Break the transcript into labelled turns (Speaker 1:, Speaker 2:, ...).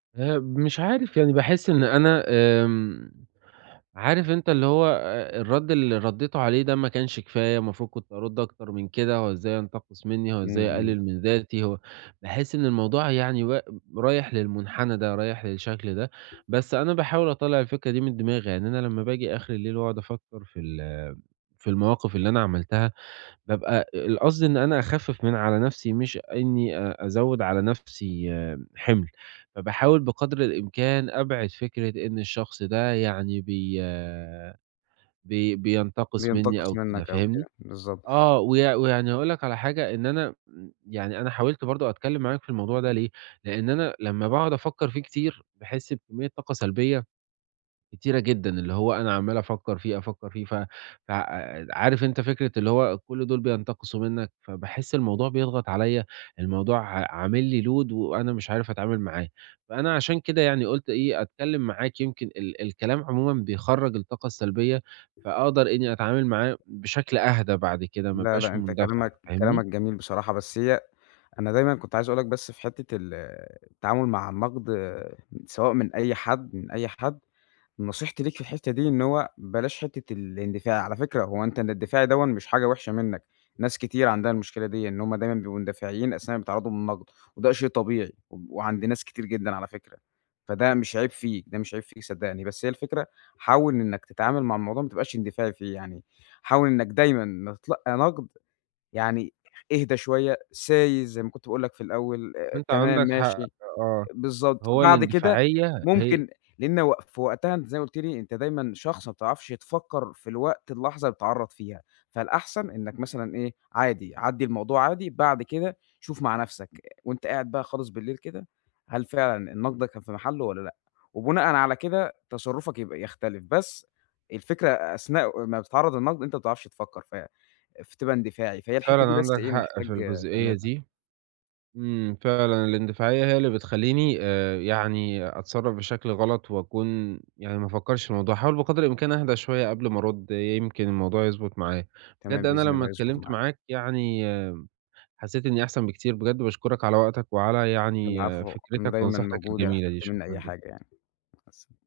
Speaker 1: آآ، مش عارف يعني باحس إن أنا آمم، عارف أنت اللي هو أ الرد اللي رديته عليه ده ما كانش كفاية، المفروض كنت أرد أكتر من كده هو إزاي ينتقص منّي؟ هو
Speaker 2: إمم،
Speaker 1: إزاي
Speaker 2: إمم.
Speaker 1: يقلل من ذاتي؟ هو باحس إن الموضوع يعني و رايح للمنحنى ده، رايح للشكل ده، بس أنا باحاول أطلَّع الفكرة دي من دماغي، يعني أنا لمّا باجي آخر الليل وأقعد أفكر في ال في المواقف اللي أنا عملتها بابقى القصد اللي إن أنا أخفف من على نفسي مش إنّي أ أزوّد على نفسي حِمل، فباحاول بقدر الإمكان أبعِد فكرة إن الشخص ده يعني بي بي بينتقص منّي
Speaker 2: بينتقص
Speaker 1: أو كده،
Speaker 2: منِّك أو كده،
Speaker 1: فاهمني؟
Speaker 2: بالضبط.
Speaker 1: آه، ويع ويعني أقول لَك على حاجة إن أنا امم، يعني أنا حاولت برضه أتكلم معاك في الموضوع ده ليه، لأن أنا لما باقعد أفكَّر فيه كتير باحس بكمية طاقة سلبية كتيرة جدًا، اللي هو أنا عَمّال أفكَّر فيه، أفكر فيه، ف ف عارف أنت فكرة اللي هو كل دول بينتقصوا منَّك، فباحس الموضوع بيضغط عليّا، الموضوع ع عامل لي load وأنا مش عارف أتعامل معاه، فأنا عشان كده يعني قُلت إيه، أتكلم معاك، يمكن ال الكلام عمومًا بيخرَّج الطاقة السلبية فاقدر إنّي أتعامل معاه بشكل أهدى بعد كده، ما
Speaker 2: لأ،
Speaker 1: أبقاش
Speaker 2: لأ أنت
Speaker 1: مندفع،
Speaker 2: كلامَك
Speaker 1: فاهمني؟
Speaker 2: كلامَك جميل بصراحة بس هي أنا دايمًا كنت عايز أقول لَك بس في حتّة ال التعامل مع النقد، سواء من أي حد من أي حد، نصيحتي ليك في الحتّة دي إن هو بلاش حتّة الاندفاع، على فكرة هو أنت الإندفاعي دوًا مش حاجة وحشة منَّك، ناس كتير عندها المشكلة ديًا، إن هُم دايمًا بيبقوا مندفعين أثناء ما بيتعرضوا للنقد وده شيء طبيعي، و وعند ناس كتير جدًا على فكرة، فده مش عيب فيك، ده مش عيب فيك صدقني. بس هي الفكرة حاول إنَّك تتعامل مع الموضوع ما تبقاش اندفاعي فيه يعني، حاول إنَّك دايمًا لما تتلقى نقد يعني اهدى شوية، سايس زي ما كنت باقول لَك في الأول، آآ،
Speaker 1: أنت
Speaker 2: تمام،
Speaker 1: عندّك حق
Speaker 2: ماشي،
Speaker 1: آه،
Speaker 2: بالضبط.
Speaker 1: هو
Speaker 2: بعد كده
Speaker 1: الاندفاعية هي
Speaker 2: ممكن لأن و في وقتها أنت زي ما قُلت لي، أنت دايمًا شخص ما بتعرفش تفكَّر في الوقت اللحظة اللي بتتعرَّض فيها، فالأحسن إنَّك مثلًا إيه، عادي عدّي الموضوع عادي، بعد كده شوف مع نفسك، وأنت قاعد بقى خالص بالليل كده، هل فعلًا النقد ده كان في محلّه والّا لأ، وبناءً على كده تصرفك يبقى يختلف بس الفكرة أثناء ما بتتعرض للنقد، أنت ما بتعرفش تفكَّر، ف فتبقى اندفاعي، فهي
Speaker 1: أنت
Speaker 2: الحتّة
Speaker 1: فعلًا
Speaker 2: دي بس
Speaker 1: عندَك
Speaker 2: إيه
Speaker 1: حق في
Speaker 2: محتاج
Speaker 1: الجزئية
Speaker 2: تعملها.
Speaker 1: دي، إمم، فعلًا الاندفاعية هي اللي بتخليني آآ يعني أتصرف بشكل غلط وأكون يعني ما أفكرش في الموضوع، هاحاول بقدر الإمكان أهدى شوية قبل ما أرد، يمكن الموضوع يضبط معايا. بجد
Speaker 2: تمام،
Speaker 1: أنا
Speaker 2: بإذن
Speaker 1: لمّا
Speaker 2: الله يضبط
Speaker 1: اتكلمت
Speaker 2: معاك.
Speaker 1: معاك يعني حسّيت إني أحسن بكتير بجد وباشكرك على وقتك وعلى يعني
Speaker 2: العفو، أنا
Speaker 1: فكرتك
Speaker 2: دايمًا
Speaker 1: ونصيحتَك
Speaker 2: موجود لو
Speaker 1: الجميلة دي،
Speaker 2: احتجت منّي
Speaker 1: شكرًا
Speaker 2: أي
Speaker 1: جدًا.
Speaker 2: حاجة يعني. مع السل